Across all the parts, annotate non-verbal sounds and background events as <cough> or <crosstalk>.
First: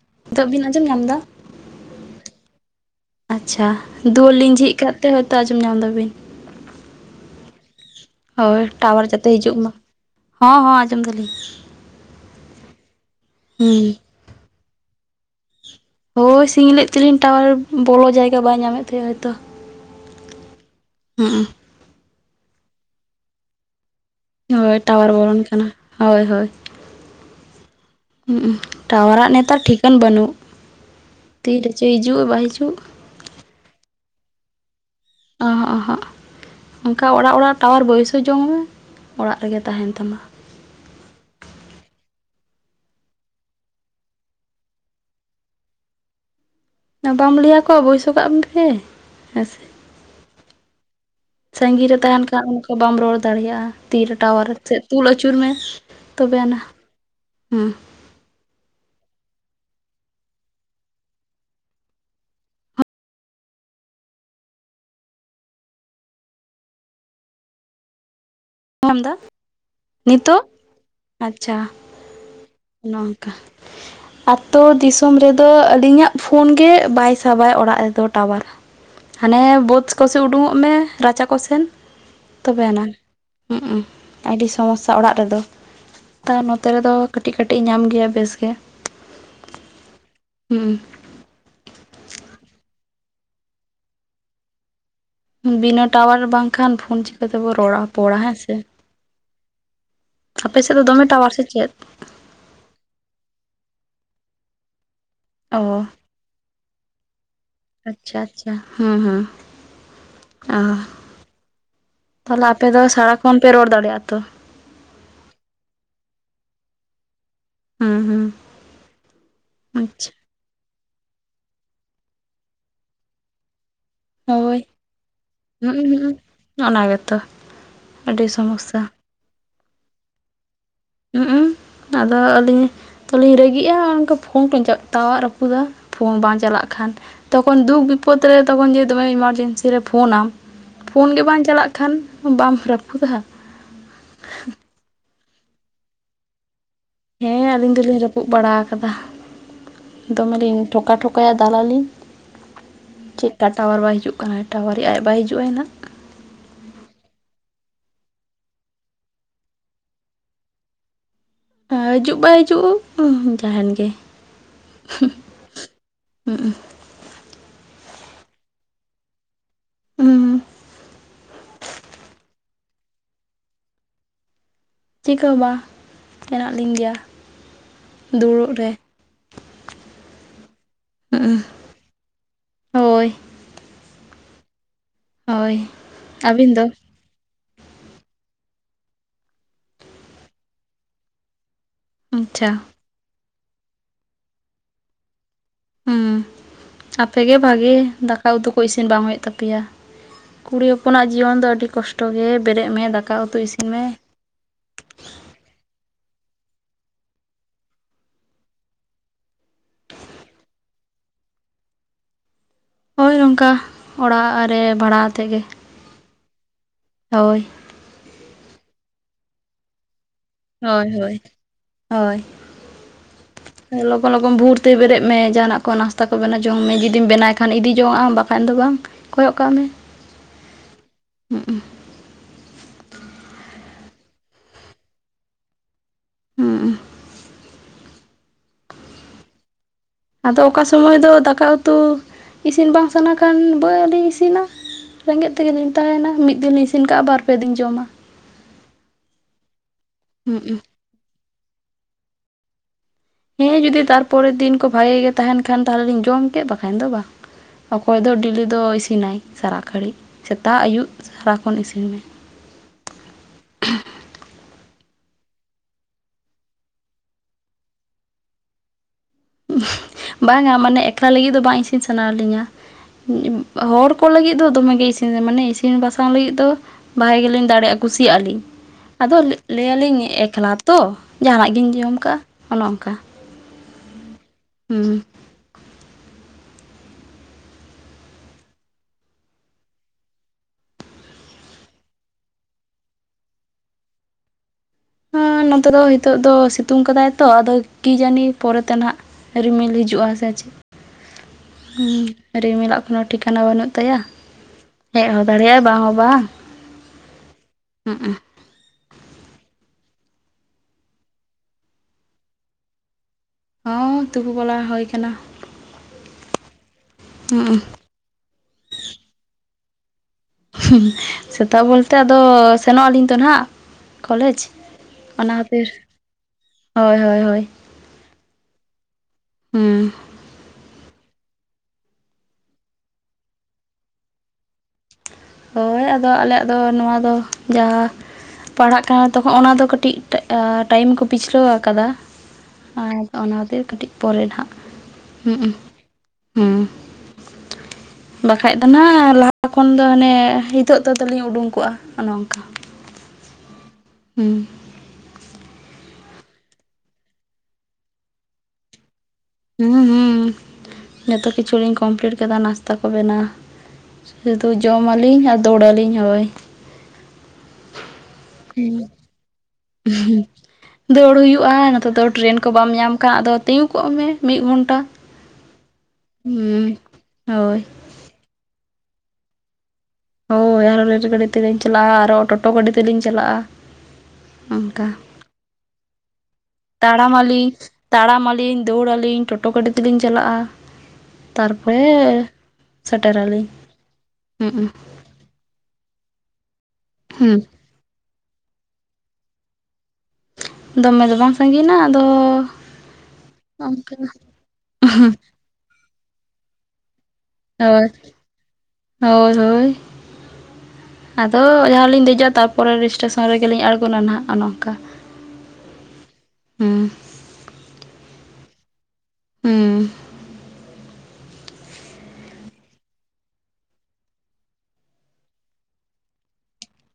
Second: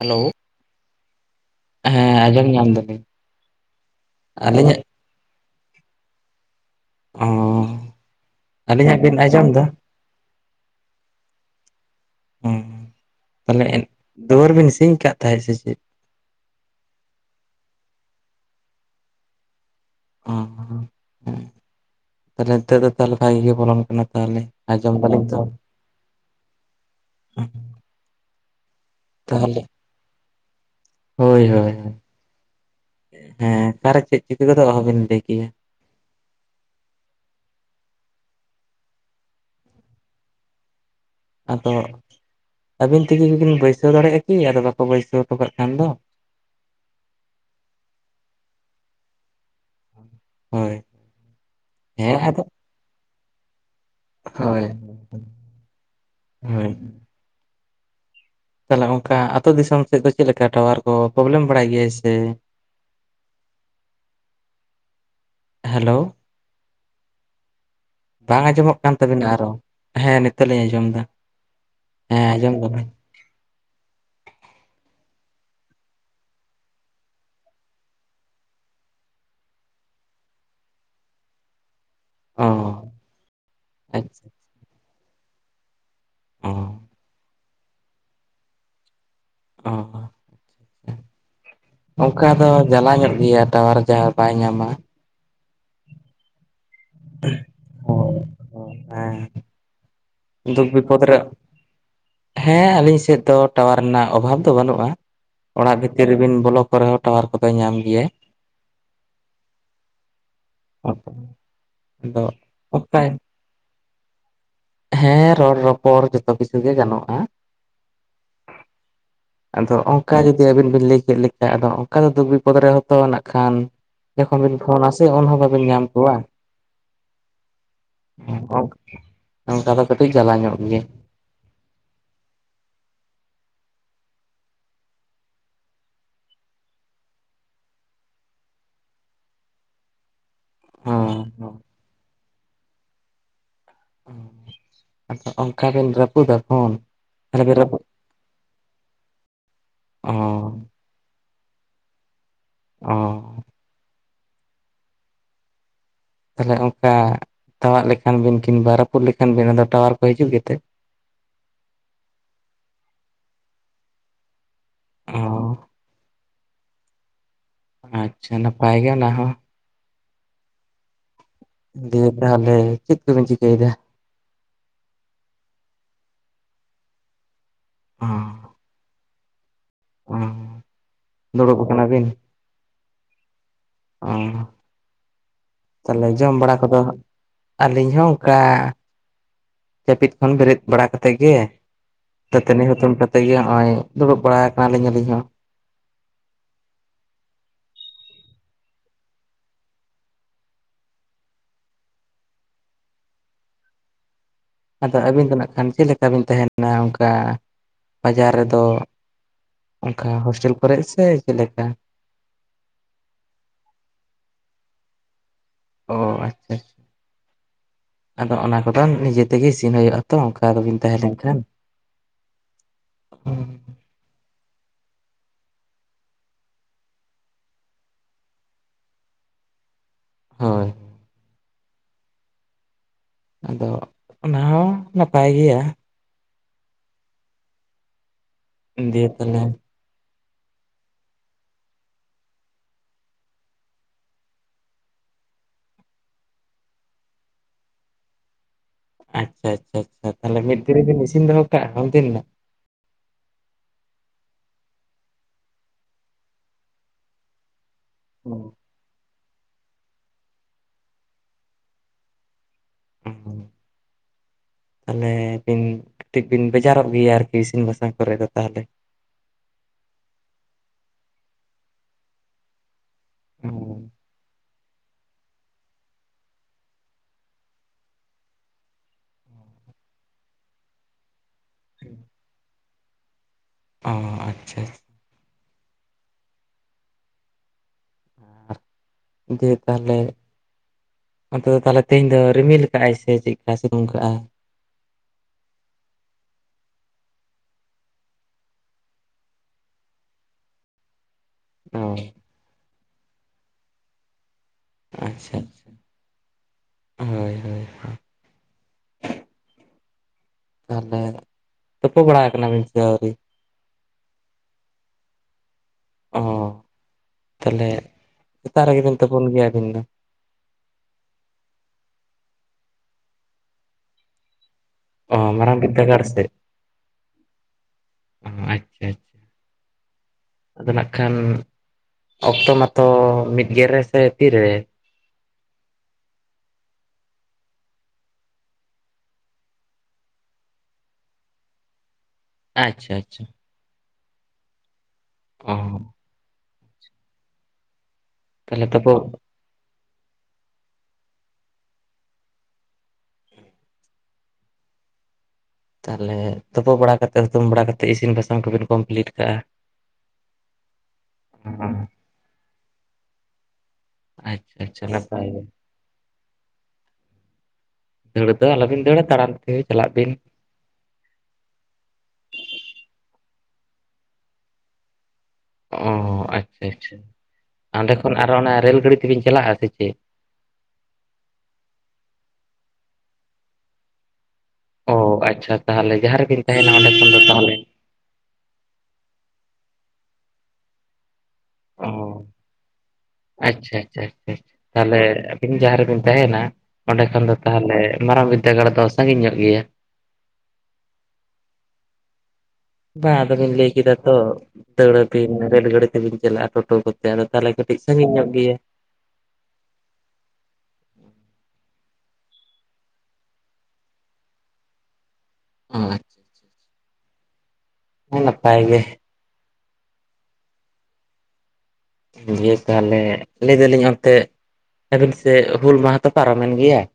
Hello. ᱦᱤᱸᱛᱳᱜ ᱵᱤᱱ ᱟᱸᱡᱚᱢ ᱧᱟᱢ ᱫᱟ? ᱦᱮᱸ ᱟᱸᱡᱚᱢ ᱧᱟᱢ ᱫᱟᱹᱞᱤᱧ᱾ ᱟᱪᱪᱷᱟ, ᱫᱩᱣᱟᱹᱨ ᱞᱤᱧ ᱡᱷᱤᱡ ᱠᱟᱜ ᱛᱮ ᱦᱚᱭᱛᱳ ᱟᱸᱡᱚᱢ ᱧᱟᱢ ᱫᱟᱵᱤᱱ ᱾ ᱚᱸᱻ᱾ ᱦᱳᱭ ᱴᱟᱣᱟᱨ ᱡᱟᱛᱮ ᱦᱤᱡᱩᱜ ᱢᱟ ᱾ ᱦᱚᱸ ᱦᱚᱸ ᱟᱸᱡᱚᱢ ᱫᱟᱹᱞᱤᱧ ᱾ ᱦᱮᱸ, ᱛᱟᱦᱚᱞᱮ ᱮᱱ ᱦᱩᱸ ᱫᱩᱣᱟᱹᱨ ᱵᱤᱱ ᱥᱤᱧ ᱠᱟᱫ ᱛᱟᱦᱮᱸᱫ ᱥᱮ ᱪᱮᱫ? ᱦᱳᱭ ᱥᱤᱧ ᱞᱮᱫ ᱛᱮᱞᱤᱧ ᱴᱟᱣᱟᱨ ᱵᱚᱞᱚ ᱡᱟᱭᱜᱟ ᱵᱟᱭ ᱧᱟᱢ ᱮᱫ ᱛᱟᱦᱮᱸᱡ ᱦᱳᱭ ᱛᱚ ᱾ ᱚ ᱦᱩᱸ ᱦᱚᱸᱜ ᱚ ᱛᱟᱦᱞᱮ ᱱᱤᱛᱚᱜ ᱫᱚ ᱛᱟᱦᱚᱞᱮ ᱵᱷᱟᱹᱜᱤ ᱜᱮ ᱵᱚᱞᱚᱱ ᱠᱟᱱᱟ᱾ ᱛᱟᱦᱚᱞᱮ ᱦᱳᱭ ᱟᱸᱡᱚᱢ ᱴᱟᱣᱟᱨ ᱫᱟᱞᱤᱧ ᱛᱚ ᱵᱚᱞᱚᱱ ᱠᱟᱱᱟ, ᱦᱳᱭ ᱦᱳᱭ᱾ ᱦᱩᱸᱜ-ᱩ ᱴᱟᱣᱟᱨᱟᱜ ᱱᱮᱛᱟᱨ ᱛᱟᱦᱚᱞᱮ ᱴᱷᱤᱠᱟᱹᱱ ᱵᱟᱹᱱᱩᱜ ᱦᱳᱭ ᱦᱳᱭ ᱛᱤᱨᱮᱪᱚᱭ ᱦᱤᱡᱩᱜ, ᱵᱟᱭ ᱦᱤᱡᱩᱜ᱾ ᱦᱮᱸ ᱚᱠᱟᱨᱮ ᱪᱮᱫ ᱪᱤᱠᱟᱹ ᱜᱚᱫᱚᱜ-ᱟ, ᱚᱦᱚᱵᱤᱱ ᱞᱟᱹᱭ ᱠᱮᱭᱟ ᱚᱸ ᱦᱚᱜ-ᱚᱸ ᱦᱚᱜ ᱚᱱᱠᱟ ᱚᱲᱟᱜ ᱚᱲᱟᱜ ᱴᱟᱣᱟᱨ ᱵᱟᱹᱭᱥᱟᱹᱣ ᱡᱚᱝ ᱢᱮ, ᱚᱲᱟᱜ ᱨᱮᱜᱮ ᱛᱟᱦᱮᱸᱱ ᱛᱟᱢᱟ᱾ ᱟᱫᱚ, ᱟᱹᱵᱤᱱ ᱛᱮᱜᱮ ᱜᱤᱵᱤᱱ ᱵᱟᱹᱭᱥᱟᱹᱣ ᱫᱟᱲᱮᱭᱟᱜᱼᱟ ᱠᱤ? ᱟᱫᱚ ᱵᱟᱠᱚ ᱵᱟᱹᱭᱥᱟᱹᱣ ᱦᱚᱴᱚ ᱠᱟᱜ ᱠᱷᱟᱱ ᱫᱚ᱾ ᱮᱱᱟ, ᱵᱟᱢ ᱞᱟᱹᱭᱟ ᱠᱚᱣᱟ ᱵᱟᱹᱭᱥᱟ ᱠᱟᱜ ᱯᱮ ᱦᱮᱸ ᱥᱮ᱾ ᱦᱳᱭ ᱥᱟᱺᱜᱤᱧ ᱨᱮ ᱦᱮᱸ ᱛᱟᱦᱮᱸᱱ ᱟᱫᱚ ᱠᱷᱟᱱ ᱚᱱᱠᱟ ᱵᱟᱢ ᱨᱚᱲ ᱫᱟᱲᱮᱭᱟᱜᱼᱟ᱾ ᱛᱤ ᱨᱮ ᱴᱟᱣᱟᱨ ᱦᱳᱭ ᱥᱮᱫ ᱛᱩᱞ ᱟᱹᱪᱩᱨ ᱢᱮ ᱛᱚᱵᱮ ᱟᱱᱟ ᱦᱳᱭ ᱦᱩᱸ᱾ ᱛᱟᱦᱚᱞᱮ ᱚᱱᱠᱟ ᱟᱹᱛᱩ ᱫᱤᱥᱚᱢ ᱥᱮᱫ ᱫᱚ ᱪᱮᱫ ᱞᱮᱠᱟ ᱴᱟᱣᱟᱨ ᱠᱚ ᱯᱨᱚᱵᱞᱮᱢ ᱵᱟᱲᱟᱭ ᱜᱮᱭᱟᱭ ᱥᱮ? ᱟ <inaudible> ᱦᱮᱞᱳ ᱵᱟᱝ ᱟᱸᱡᱚᱢᱚᱜ ᱠᱟᱱ ᱧᱟᱢᱫᱟ ᱛᱟᱵᱤᱱᱟ ᱟᱨᱚ, ᱦᱮᱸ ᱱᱤᱛᱚᱜ ᱞᱤᱧ ᱟᱸᱡᱚᱢ ᱮᱫᱟ, ᱦᱮᱸ ᱟᱸᱡᱚᱢᱚᱜ ᱠᱟᱱᱟ᱾ ᱠᱟ <unintelligible> ᱟᱹᱛᱳ ᱫᱤᱥᱚᱢ ᱨᱮᱫᱚ ᱟᱹᱞᱤᱧᱟᱜ ᱯᱷᱳᱱ ᱜᱮ ᱵᱟᱭ ᱥᱟᱵᱟ ᱚᱲᱟᱜ ᱨᱮᱫᱚ ᱴᱟᱣᱟᱨ᱾ ᱦᱟᱱᱮ ᱵᱟᱹᱫᱽ ᱠᱚᱥᱮᱜ ᱩᱰᱩᱠᱚᱜ ᱢᱮ ᱨᱟᱪᱟ ᱠᱚᱥᱮᱱ ᱚ ᱛᱚᱵᱮ ᱟᱱᱟ᱾ ᱦᱩᱸᱜ-ᱩᱸ ᱟᱪᱪᱷᱟ ᱟᱹᱰᱤ ᱥᱚᱢᱚᱥᱥᱟ ᱚᱲᱟᱜ ᱨᱮᱫᱚ᱾ ᱛᱟᱣ ᱚ ᱱᱚᱛᱮ ᱨᱮᱫᱚ ᱠᱟᱹᱴᱤᱡ ᱠᱟᱹᱴᱤᱡ ᱧᱟᱢ ᱜᱮᱭᱟ ᱵᱮᱥ ᱜᱮᱸ, ᱚ ᱦᱩᱸ᱾ ᱚᱱᱠᱟ ᱫᱚ ᱡᱟᱞᱟ ᱧᱚᱜ ᱜᱮᱭᱟ ᱴᱟᱣᱟᱨ ᱡᱟᱦᱟᱸ ᱵᱟᱭ ᱧᱟᱢᱟ᱾ ᱵᱤᱱᱟᱹ ᱴᱟᱣᱟᱨ ᱵᱟᱝᱠᱷᱟᱱ ᱯᱷᱳᱱ ᱪᱤᱠᱟᱹ ᱛᱮᱵᱚ ᱨᱚᱲᱟ ᱯᱚᱲᱟ ᱦᱮᱸ ᱥᱮ? ᱦᱮᱸ ᱟᱯᱮ ᱫᱩᱠ ᱥᱮᱫ ᱫᱚ ᱵᱤᱯᱚᱫ ᱫᱚᱢᱮ ᱨᱮ ᱴᱟᱣᱟᱨ ᱥᱮ ᱪᱮᱫ? ᱦᱮᱸ ᱟᱹᱞᱤᱧ ᱥᱮᱫ ᱫᱚ ᱴᱟᱣᱟᱨ ᱨᱮᱱᱟᱜ ᱚᱵᱷᱟᱵ ᱫᱚ ᱵᱟᱹᱱᱩᱜᱼᱟ᱾ ᱚ ᱚᱲᱟᱜ ᱵᱷᱤᱛᱤᱨ ᱨᱮᱵᱤᱱ ᱵᱚᱞᱚ ᱠᱚᱜ ᱨᱮᱦᱚᱸ ᱴᱟᱣᱟᱨ ᱠᱚᱫᱚᱭ ᱧᱟᱢ ᱜᱮ᱾ ᱟᱪᱪᱷᱟ ᱟᱪᱪᱷᱟ ᱦᱩᱸ ᱦᱩᱸ ᱚ <unintelligible> ᱛᱟᱦᱞᱮ ᱟᱯᱮ ᱫᱚ ᱥᱟᱨᱟᱠᱷᱚᱱ ᱯᱮ ᱨᱚᱲ ᱫᱟᱲᱮᱭᱟᱜᱼᱟ ᱛᱚ? ᱦᱮᱸ ᱨᱚᱲ ᱨᱚᱯᱚᱲ ᱡᱚᱛᱚ ᱠᱤᱪᱷᱩ ᱜᱮ ᱜᱟᱱᱚᱜᱼᱟ᱾ ᱦᱩᱸ ᱦᱩᱸ ᱟᱫᱚ ᱟᱪᱪᱷᱟ ᱚᱱᱠᱟ ᱡᱩᱫᱤ ᱟᱹᱵᱤᱱ ᱵᱤᱱ ᱞᱟᱹᱭ ᱠᱮᱫ ᱞᱮᱠᱟ ᱟᱫᱚ ᱚᱱᱠᱟ ᱫᱚ ᱫᱩᱠ ᱵᱤᱯᱚᱫᱽ ᱨᱮ ᱦᱚᱛᱚᱣᱟᱱᱟᱜ ᱠᱷᱟᱱ ᱡᱚᱠᱷᱚᱱ ᱵᱤᱱ ᱦᱳᱭ ᱯᱷᱳᱱ ᱟᱥᱮ ᱩᱱᱦᱚ ᱵᱟᱹᱵᱤᱱ ᱦᱩᱸᱜ ᱧᱟᱢ ᱩᱸ ᱦᱩᱸᱜ ᱠᱚᱣᱟ᱾ ᱩᱸ ᱚᱱᱟ ᱜᱮᱛᱚ ᱟᱹᱰᱤ ᱥᱚᱢᱚᱥᱥᱟ, ᱚᱱᱠᱟ ᱫᱚ ᱠᱟᱹᱴᱤᱡ ᱡᱟᱞᱟ ᱧᱚᱜ ᱜᱮᱭᱟ᱾ ᱦᱩᱸᱜ ᱩᱸ ᱟᱫᱚ ᱟᱹᱞᱤᱧ ᱛᱚᱞᱤᱧ ᱨᱟᱹᱜᱤᱜᱼᱟ, ᱚᱱᱠᱟ ᱯᱷᱳᱱ ᱠᱚᱧ ᱛᱟᱣᱟᱜ ᱨᱟᱹᱯᱩᱫᱟ ᱯᱷᱳᱱ ᱵᱟᱝ ᱪᱟᱞᱟᱜ ᱠᱷᱟᱱ᱾ ᱛᱚᱠᱷᱚᱱ ᱫᱩᱠ ᱵᱤᱯᱚᱫᱽ ᱨᱮ ᱛᱚᱠᱷᱚᱱ ᱡᱮ ᱫᱚᱢᱮ ᱮᱢᱟᱨᱡᱮᱱᱥᱤ ᱨᱮ ᱯᱷᱳᱱᱟᱢ ᱯᱷᱳᱱ ᱜᱮ ᱦᱮᱸ ᱵᱟᱝ ᱪᱟᱞᱟᱜ ᱠᱷᱟᱱ ᱵᱟᱢ ᱨᱟᱹᱯᱩᱫᱟ᱾ ᱟᱫᱚ ᱚᱱᱠᱟ ᱵᱮᱱ ᱨᱟᱹᱯᱩᱫᱟ ᱯᱷᱳᱱ᱾ ᱛᱟᱦᱚᱞᱮ ᱦᱮᱸ ᱵᱤᱱ ᱟᱞᱤᱧ ᱫᱚᱞᱤᱧ ᱨᱟᱹᱯᱩᱫ ᱯᱩᱫ ᱵᱟᱲᱟ ᱠᱟᱫᱟ ᱚ ᱫᱚᱢᱮᱞᱤᱧ ᱴᱷᱚᱠᱟ ᱴᱷᱚᱠᱟᱭᱟ ᱫᱟᱞᱟᱞᱤᱧ ᱚ ᱪᱮᱫᱠᱟ ᱴᱟᱣᱟᱨ ᱵᱟᱭ ᱦᱤᱡᱩᱜ ᱠᱟᱱᱟ, ᱴᱟᱣᱟᱨ-ᱤᱡ ᱟᱡ ᱵᱟᱭ ᱦᱤᱡᱩᱜ ᱟᱭ ᱱᱟᱦᱟᱜ᱾ ᱛᱟᱦᱚᱞᱮ ᱚᱱᱠᱟ ᱛᱟᱣᱟᱜ ᱞᱮᱠᱷᱟᱱ ᱵᱤᱱ ᱠᱤᱝᱵᱟ ᱨᱟᱹᱯᱩᱫ ᱞᱮᱠᱷᱟᱱ ᱵᱤᱱ ᱟᱫᱚ ᱴᱟᱣᱟᱨ ᱠᱚ ᱦᱤᱡᱩᱜ ᱜᱮᱛᱮ? ᱦᱟᱡᱩᱜ ᱵᱟᱭ ᱦᱟᱡᱩᱜ ᱩᱸ ᱡᱟᱦᱟᱸᱱ ᱜᱮ, ᱦ ᱚ <unintelligible> ᱟᱪᱪᱷᱟ ᱱᱟᱯᱟᱭ ᱜᱮ ᱚᱱᱟ ᱦᱚᱸ, ᱦᱩᱸ ᱫᱤᱭᱮ ᱛᱟᱦᱚᱞᱮ ᱪᱮᱫ ᱠᱚᱵᱮᱱ ᱪᱤᱠᱟᱹᱭ ᱮᱫᱟ? ᱪᱤᱠᱟᱹ ᱵᱟᱝ ᱢᱮᱱᱟᱜ ᱞᱤᱧ ᱜᱮᱭᱟ ᱚ ᱫᱩᱲᱩᱵ ᱨᱮ᱾ ᱚ ᱦᱩᱸᱜ ᱩᱸ ᱫᱩᱲᱩᱵ ᱠᱟᱱᱟ ᱵᱤᱱ? ᱦᱳᱭ ᱚ ᱦᱳᱭ ᱛᱟᱦᱚᱞᱮ ᱡᱚᱢ ᱟᱹᱵᱤᱱ ᱵᱟᱲᱟ ᱫᱚ ᱠᱚᱫᱚ? ᱟᱹᱞᱤᱧ ᱦᱚᱸᱻ ᱚᱱᱠᱟ ᱡᱟᱹᱯᱤᱫ ᱠᱷᱚᱱ ᱵᱮᱨᱮᱫ ᱵᱟᱲᱟ ᱠᱟᱛᱮᱫ ᱜᱮ, ᱟᱪᱪᱷᱟ ᱫᱟᱹᱛᱟᱹᱱᱤ ᱦᱩᱛᱩᱢ ᱠᱟᱛᱮᱜ ᱜᱮ ᱱᱚᱜᱼᱚᱭ, ᱫᱩᱲᱩᱵ ᱵᱟᱲᱟ ᱟᱠᱟᱱᱟᱞᱤᱧ ᱟᱹᱞᱤᱧ ᱦᱚᱸᱻ ᱦᱩᱸᱻ ᱟᱯᱮ ᱜᱮ ᱵᱷᱟᱜᱤ ᱫᱟᱠᱟ ᱩᱛᱩ ᱠᱚ ᱤᱥᱤᱱ ᱵᱟᱝ ᱦᱩᱭᱩᱜ ᱛᱟᱯᱮᱭᱟ ᱾ ᱠᱩᱲᱤ ᱦᱚᱯᱚᱱᱟᱼᱜ ᱡᱤᱭᱚᱱ ᱫᱚ ᱟᱹᱰᱤ ᱠᱚᱥᱴᱚ ᱜᱮ, ᱵᱮᱨᱮᱫ ᱢᱮ ᱫᱟᱠᱟ ᱩᱛᱩ ᱤᱥᱤᱱ ᱢᱮ ᱾ ᱟᱫᱚ ᱟᱹᱵᱤᱱ ᱫᱚ ᱱᱟᱸᱜ ᱠᱷᱟᱱ ᱪᱮᱫ ᱞᱮᱠᱟ ᱵᱤᱱ ᱛᱟᱦᱮ ᱱᱟ ᱚᱱᱠᱟ ᱵᱟᱡᱟᱨ ᱨᱮᱫᱚ? ᱚᱱᱠᱟ ᱦᱳᱥᱴᱮᱞ ᱠᱚᱨᱮ ᱥᱮ ᱪᱮᱫᱠᱟ? ᱦᱳᱭ, ᱚᱝᱠᱟ ᱚᱲᱟᱜ ᱨᱮ ᱵᱷᱟᱲᱟ ᱟᱛᱮᱫ ᱜᱮ᱿ ᱚᱸᱻ ᱟᱪᱪᱷᱟ ᱻ ᱟᱪᱪᱷᱟ ᱦᱳᱭ ᱟᱫᱚ ᱚᱱᱟ ᱠᱚᱼᱫᱚ ᱱᱤᱡᱮ ᱛᱮᱜᱮ ᱤᱥᱤᱱ ᱦᱩᱭᱩᱜᱼᱟ᱾ ᱛᱚ ᱚᱱᱠᱟ ᱫᱚᱵᱤᱱ ᱦᱳᱭ ᱛᱟᱦᱮᱸ ᱦᱳᱭ ᱞᱮᱱᱠᱷᱟᱱ᱾ ᱦᱳᱭ ᱞᱚᱜᱚᱱ ᱼ ᱞᱚᱜᱚᱱ ᱵᱷᱳᱨ ᱛᱮ ᱵᱮᱨᱮᱫ ᱢᱮ ᱡᱟᱦᱟᱱᱟᱜ ᱠᱚ, ᱱᱟᱥᱛᱟ ᱠᱚ, ᱵᱮᱱᱟᱣ ᱡᱚᱝ ᱢᱮ ᱡᱩᱫᱤᱢ ᱵᱮᱱᱟᱣ ᱠᱷᱟᱱ ᱤᱫᱤ ᱡᱚᱝᱼᱟ᱾ ᱵᱟᱠᱷᱟᱱ ᱫᱚ ᱵᱟᱝᱼᱼᱼ ᱠᱚᱭᱚᱜ ᱠᱟᱜ ᱢᱮ? ᱦᱳᱭ᱾ ᱩᱸᱻ᱾ ᱟᱫᱚ ᱚᱱᱟ ᱦᱚᱸᱻ ᱱᱟᱯᱟᱭ ᱜᱮᱭᱟ᱾ ᱦᱩᱸ ᱻ ᱚᱩᱸ᱾ ᱫᱤᱭᱮ ᱛᱟᱦᱚᱞᱮ᱾ ᱟᱫᱚ ᱚᱠᱟ ᱥᱚᱢᱟᱹᱭ ᱫᱚ ᱫᱟᱠᱟ, ᱩᱛᱩ, ᱤᱥᱤᱱ ᱵᱟᱝ ᱥᱟᱱᱟ ᱠᱟᱱ᱾ ᱵᱟᱹᱞᱤᱧ ᱤᱥᱤᱱᱟ᱾ ᱨᱮᱸᱜᱮᱡ ᱛᱮᱜᱮ ᱞᱤᱧ ᱛᱟᱸᱦᱮᱱᱟ᱾ ᱢᱤᱫ ᱫᱤᱱ ᱞᱤᱧ ᱤᱥᱤᱱ ᱠᱟᱜ-ᱟ᱾ ᱵᱟᱨ ᱯᱮ ᱫᱤᱱ ᱡᱚᱢᱟ᱾ ᱟᱪᱪᱷᱟ ᱻ ᱟᱪᱷᱟ ᱻ ᱪᱷᱟ ᱻ ᱦᱩᱸ ᱛᱟᱦᱚᱞᱮ ᱢᱤᱫ ᱫᱤᱱ ᱨᱤᱵᱤᱱ ᱤᱥᱤᱱ ᱫᱚᱦᱚ ᱠᱟᱜ-ᱟ᱾ ᱦᱟᱢ ᱫᱤᱱ ᱨᱮᱱᱟᱜ? ᱦᱮᱸᱻ ᱡᱩᱫᱤ ᱛᱟᱨᱯᱚᱨᱮ ᱫᱤᱱ ᱠᱚ ᱵᱷᱟᱜᱮ ᱜᱮ ᱛᱟᱦᱮᱱ ᱠᱷᱟᱱ ᱛᱟᱦᱚᱞᱮ ᱞᱤᱧ ᱡᱚᱢ ᱠᱮᱜ ᱵᱟᱠᱷᱟᱱ ᱫᱚ ᱵᱟᱝ᱾ ᱚᱠᱚᱭ ᱫᱚ ᱰᱤᱞᱤ ᱫᱚ ᱤᱥᱤᱱᱟᱭ ᱥᱟᱨᱟ ᱜᱷᱟᱹᱲᱤᱡ ᱥᱮᱛᱟᱜ, ᱟᱹᱭᱩᱵ, ᱥᱟᱨᱟ ᱠᱷᱚᱱ ᱤᱥᱤᱱ ᱢᱮ᱾ ᱩᱸᱻ ᱛᱟᱦᱚᱞᱮ ᱵᱤᱱ ᱠᱟᱹᱴᱤᱡ ᱵᱤᱱ ᱵᱮᱡᱟᱨᱚᱜ ᱜᱮᱭᱟ, ᱟᱨᱠᱤ ᱤᱥᱤᱱ ᱵᱟᱥᱟᱝ ᱠᱚᱨᱮ ᱫᱚ ᱛᱟᱦᱚᱞᱮ? ᱩᱸᱦ ᱵᱟᱝᱟ ᱢᱟᱱᱮ ᱮᱠᱞᱟ ᱞᱟᱹᱜᱤᱫ ᱫᱚ ᱵᱟᱝ ᱤᱥᱤᱱ ᱥᱟᱱᱟ ᱞᱤᱧᱟ ᱩᱸᱻᱧ ᱦᱚᱲ ᱠᱚ ᱞᱟᱹᱜᱤᱫᱼᱼ ᱫᱚ ᱫᱚᱢᱮ ᱜᱮ ᱤᱥᱤᱱ ᱮ ᱢᱟᱱᱮ ᱤᱥᱤᱱ ᱵᱟᱥᱟᱝ ᱞᱟᱹᱜᱤᱫ ᱫᱚ ᱵᱷᱟᱜᱮ ᱞᱤᱧ ᱫᱟᱲᱮᱭᱟᱜ-ᱟ ᱾ ᱠᱩᱥᱤᱭᱟᱜ-ᱟ ᱞᱤᱧ᱾ ᱟᱫᱚ ᱞᱟᱹᱜ ᱞᱟᱹᱭᱟ ᱞᱤᱧ ᱮᱠᱷᱞᱟ ᱛᱚ ᱡᱟᱦᱟᱸ ᱱᱟᱜ ᱜᱤᱧ ᱡᱚᱢ ᱠᱟᱜ-ᱟ ᱾ᱚᱱᱮ ᱚᱝᱠᱟ᱾ ᱚᱸᱻ ᱟᱪᱪᱷᱟ᱾ ᱩᱸ᱾ ᱟᱪᱪᱷᱟ ᱟᱨ ᱫᱤᱭᱮ ᱛᱟᱦᱚᱞᱮᱼᱼᱼ ᱚᱱᱛᱮ ᱫᱚ ᱛᱟᱦᱚᱞᱮ ᱛᱮᱦᱮᱧ ᱫᱚ ᱨᱤᱢᱤᱞ ᱠᱟᱜ-ᱟᱭ, ᱥᱮ ᱪᱮᱜ ᱠᱟ ᱥᱤ ᱱᱚᱝᱠᱟᱜᱼᱟ? ᱚᱸᱻ ᱱᱚᱛᱮ ᱫᱚ ᱦᱤᱸᱛᱚᱜ ᱫᱚ ᱥᱤᱛᱩᱝ ᱠᱟᱫᱟᱭ ᱛᱚ ᱟᱫᱚ ᱠᱤ ᱡᱟᱹᱱᱤ ᱯᱚᱨᱮ ᱛᱮ ᱱᱟᱦᱟᱸᱼᱜᱼᱼ ᱨᱤᱢᱤᱞ ᱦᱤᱡᱩᱜ-ᱟ, ᱥᱮ ᱪᱮᱜ? ᱚ ᱦᱩᱸᱻ ᱨᱤᱢᱤᱞᱟᱼᱜ ᱠᱚᱱᱚ ᱴᱷᱤᱠᱟᱹᱱ ᱵᱟᱹᱱᱩᱼᱜ ᱟᱱᱭᱟ ᱾ ᱦᱮᱡ ᱦᱚᱸ ᱟᱪᱪᱷᱟ ᱫᱟᱲᱮᱭᱟᱜ-ᱟ᱾ ᱟᱪᱪᱷᱟ ᱵᱟᱝ ᱦᱚᱸ ᱵᱟᱝ, ᱦᱳᱭ ᱦᱳᱭ ᱦᱩᱸᱜ- ᱩᱸᱼᱼᱼ ᱛᱟᱦᱚᱞᱮ ᱛᱩᱯᱩ ᱵᱟᱲᱟᱣ ᱠᱟᱱᱟ ᱵᱤᱱ ᱥᱮ ᱟᱹᱣᱨᱤᱭᱟ? ᱦᱚᱸᱻ ᱛᱩᱯᱩ ᱵᱟᱞᱟ ᱦᱩᱭ ᱠᱟᱱᱟ᱾ ᱚᱸᱻ ᱦᱩᱸ ᱛᱟᱦᱚᱞᱮ ᱥᱮᱛᱟᱼᱜ ᱨᱮᱼᱜᱮ ᱵᱮᱱ ᱛᱩᱯᱩᱱ ᱜᱮᱭᱟ, ᱟᱹᱵᱤᱱ ᱫᱚ? ᱦᱩᱸᱻ ᱥᱮᱛᱟᱜ ᱵᱚᱞᱛᱮ ᱟᱫᱚ ᱥᱮᱱᱚᱜ ᱟᱹᱞᱤᱧ ᱛᱚ ᱱᱟᱦᱟᱸᱜ ᱠᱚᱞᱮᱪ ᱾ ᱚ ᱚᱱᱟ ᱢᱟᱨᱟᱝ ᱠᱷᱟᱹᱛᱤᱨ, ᱵᱤᱫᱽᱫᱟᱹᱜᱟᱲ ᱥᱮᱫ ᱦᱚᱭ ᱻ ᱦᱚᱭ ᱻ ᱦᱚᱭ᱾ ᱚ ᱟᱪᱪᱷᱟ ᱟᱪᱪᱷᱟ ᱦᱩᱸᱻ ᱾ ᱟᱫᱚ ᱱᱟᱜ ᱠᱷᱟᱱ, ᱚᱠᱛᱚ ᱢᱟᱛᱚ ᱢᱤᱫ ᱜᱮᱞ ᱨᱮᱥ ᱛᱤᱨ ᱨᱮ? ᱦᱚᱭ ᱟᱫᱚ, ᱟᱞᱮᱭᱟᱜ ᱫᱚ, ᱱᱚᱣᱟ ᱫᱚ, ᱡᱟᱦᱟᱸᱼᱼ ᱯᱟᱲᱦᱟᱜ ᱠᱟᱱᱟ ᱛᱚ ᱦᱚᱸᱻ ᱚᱱᱟ ᱫᱚ ᱠᱟᱹᱴᱤᱡ ᱴᱟᱭ ᱟᱻ ᱴᱟᱭᱤᱢ ᱠᱚ ᱯᱤᱪᱷᱞᱟᱹᱼᱣ ᱟᱠᱟᱫᱟ᱾ ᱟᱪᱪᱷᱟ ᱟᱨ ᱟᱪᱪᱷᱟ ‌ᱚᱱᱟᱛᱮ ᱠᱟᱹᱴᱤᱡ ᱯᱚᱨᱮ ᱱᱟᱦᱟᱸᱜ ᱦᱩᱸᱻ ᱩᱸ᱾ ᱚ ᱦᱩᱸᱻ ᱵᱟᱠᱷᱟᱡ ᱫᱚ ᱛᱟᱦᱚᱞᱮ ᱛᱳᱯᱳ ᱱᱟᱦᱟᱸᱼᱜ ᱞᱟᱦᱟ ᱠᱷᱚᱱ ᱫᱚ ᱦᱟᱱᱮᱼᱼ ᱮᱻ ᱦᱤᱸᱛᱚᱜ ᱫᱚ ᱛᱚᱞᱤᱧ ᱩᱰᱩᱝᱠ ᱠᱚᱜ-ᱟ, ᱚᱱᱳ ᱚᱸᱝ ᱱᱠᱟ᱾ ᱦᱩᱸᱻ ᱾ ᱛᱟᱦᱚᱞᱮ ᱛᱩᱯᱳ ᱵᱟᱲᱟ ᱠᱟᱛᱮ, ᱦᱩᱛᱩᱢ ᱵᱟᱲᱟ ᱠᱟᱛᱮᱜ, ᱤᱥᱤᱱ, ᱵᱟᱥᱟ ᱠᱚᱵᱤᱱ ᱠᱚᱢᱯᱤᱞᱤᱴ ᱠᱟᱜ-ᱟ? ᱦᱩᱸᱻ ᱦᱩᱸᱻ ᱡᱚᱛᱚ ᱠᱤᱪᱷᱩ ᱞᱤᱧ ᱠᱚᱢᱯᱤᱞᱤᱴ ᱠᱟᱫᱟ' ᱱᱟᱥᱛᱟ ᱠᱚ ᱵᱮᱱᱟᱣᱼᱼ ᱥᱩᱫᱩ ᱟᱪᱪᱷᱟ ᱟᱪᱪᱷᱟ ᱡᱚᱢᱟ ᱱᱟᱯᱟᱭ ᱞᱤᱧ' ᱜᱮ ᱟᱨ ᱫᱳᱲᱟ ᱞᱤᱧ' ᱦᱚᱭ᱾ ᱫᱟᱹᱲ ᱫᱚ ᱟᱞᱚ ᱵᱤᱱ ᱫᱟᱹᱲᱟ ᱛᱟᱲᱟᱢ ᱛᱮᱜᱮ ᱪᱟᱞᱟᱜ ᱵᱤᱱ᱾ ᱫᱟᱹᱲ ᱦᱩᱭᱩᱜ-ᱟ ᱱᱚᱛᱮ ᱫᱚ ᱴᱨᱮᱱ ᱠᱚ ᱵᱟᱢ ᱧᱟᱢ ᱠᱷᱟᱱ ᱟᱫᱚ ᱛᱤᱸᱜᱩ ᱠᱚᱜ ᱢᱮ ᱢᱤᱫ ᱜᱷᱚᱱᱴᱟ ᱾ ᱚᱸ ᱟᱪᱪᱷᱟ ᱟᱪᱷᱟ, ᱦᱳᱭ ᱚᱸᱰᱮ ᱠᱷᱚᱱ ᱟᱨᱚ ᱚᱱᱟ ᱨᱮᱞ ᱜᱟᱹᱲᱤ ᱛᱤᱜᱤᱧ ᱪᱟᱞᱟᱜ-ᱟ ᱥᱮ ᱪᱮᱜ? ᱦᱚᱭ ᱟᱨ ᱦᱚᱸ ᱨᱮᱞ ᱜᱟᱹᱰᱤ ᱛᱮᱞᱤᱧ ᱪᱟᱞᱟᱜ-ᱟ ᱟᱨᱚ ᱴᱚᱴᱚ ᱜᱟᱹᱰᱤ ᱛᱮᱞᱤᱧ ᱪᱟᱞᱟᱜ-ᱟ᱾ ᱚᱻ ᱟᱪᱪᱷᱟ ᱛᱟᱦᱚᱞᱮ ᱡᱟᱦᱟᱸ ᱨᱮᱵᱤᱱ ᱛᱟᱦᱮᱱᱟ <inaudible> ᱼᱼ ᱛᱟᱲᱟᱢ ᱟᱞᱤᱧ ᱛᱟᱲᱟᱢ ᱟᱞᱤᱧ, ᱫᱳᱲᱟ ᱟᱞᱤᱧ, ᱴᱚᱴᱚ ᱜᱟᱹᱰᱤ ᱛᱮᱞᱤᱧ ᱪᱟᱞᱟᱜ-ᱟ᱾ ᱛᱟᱨ ᱚ ᱯᱚᱨᱮ ᱥᱮᱴᱮᱨ ᱟᱞᱤᱧ, ᱦᱩᱸᱜ-ᱩᱸ᱾ ᱨᱮ ᱟᱹᱵᱤᱱ ᱡᱟᱦᱟᱸ ᱨᱤᱵᱤᱱ ᱛᱟᱦᱮᱱᱟ ᱚᱸᱰᱮ ᱠᱷᱚᱱ ᱫᱚ ᱦᱩᱸ ᱛᱟᱦᱚᱞᱮ ᱢᱟᱨᱟᱝ ᱵᱤᱫᱽᱫᱟᱜᱟᱲ ᱫᱚ ᱥᱟᱺᱜᱤᱧ ᱧᱚᱜ ᱜᱮᱭᱟ? ᱫᱚᱢᱮ ᱫᱚ ᱵᱟᱝ ᱥᱟᱺᱜᱤᱱᱟ ᱟᱫᱚ ᱼᱼ ᱵᱟ ᱟᱫᱚ ᱵᱤᱱ ᱞᱟᱹᱭ ᱠᱮᱫᱟ ᱛᱚ ᱫᱟᱹᱲ ᱟᱵᱤᱱ, ᱨᱮᱞ ᱜᱟᱹᱲᱤ ᱛᱮᱵᱤᱱ ᱪᱟᱞᱟᱜ-ᱟ, ᱴᱚᱴᱚ ᱠᱚᱛᱼᱼ ᱟᱫᱚ ᱛᱟᱦᱚᱞᱮ ᱠᱟᱹᱴᱤᱡ ᱦᱳᱭ ᱥᱟᱺᱜᱤᱧ ᱧᱚᱜ ᱜᱮᱭᱟ ᱾ ᱦᱳᱭ ᱦᱳᱭ ᱾ ᱟᱫᱚ ᱡᱟᱦᱟᱸᱞᱤᱧ ᱫᱮᱡᱚᱜᱼᱟ ᱛᱟᱨᱯᱚᱨᱮᱮ ᱮᱤᱥᱴᱮᱥᱚᱱ ᱨᱮᱜᱮᱞᱤᱧ ᱟᱬᱜᱚᱱᱟ ᱱᱟᱦᱟᱜ ᱚᱱᱮ ᱚᱱᱠᱟ ᱾ <unintelligible> <unintelligible> ᱦᱩᱸ ᱾ ᱦᱮᱸ ᱱᱟᱯᱟᱭ ᱜᱮ ᱾ ᱦᱩᱸ ᱾ ᱫᱤᱭᱮ ᱛᱟᱦᱚᱞᱮ ᱞᱟᱹᱭ ᱫᱟᱞᱤᱧ ᱚᱱᱛᱮ ᱟᱵᱮᱱ ᱥᱮᱜ, ᱦᱩᱞ ᱢᱟᱦᱟ ᱛᱚ ᱯᱟᱨᱚᱢᱮᱱ ᱜᱮᱭᱟ ᱾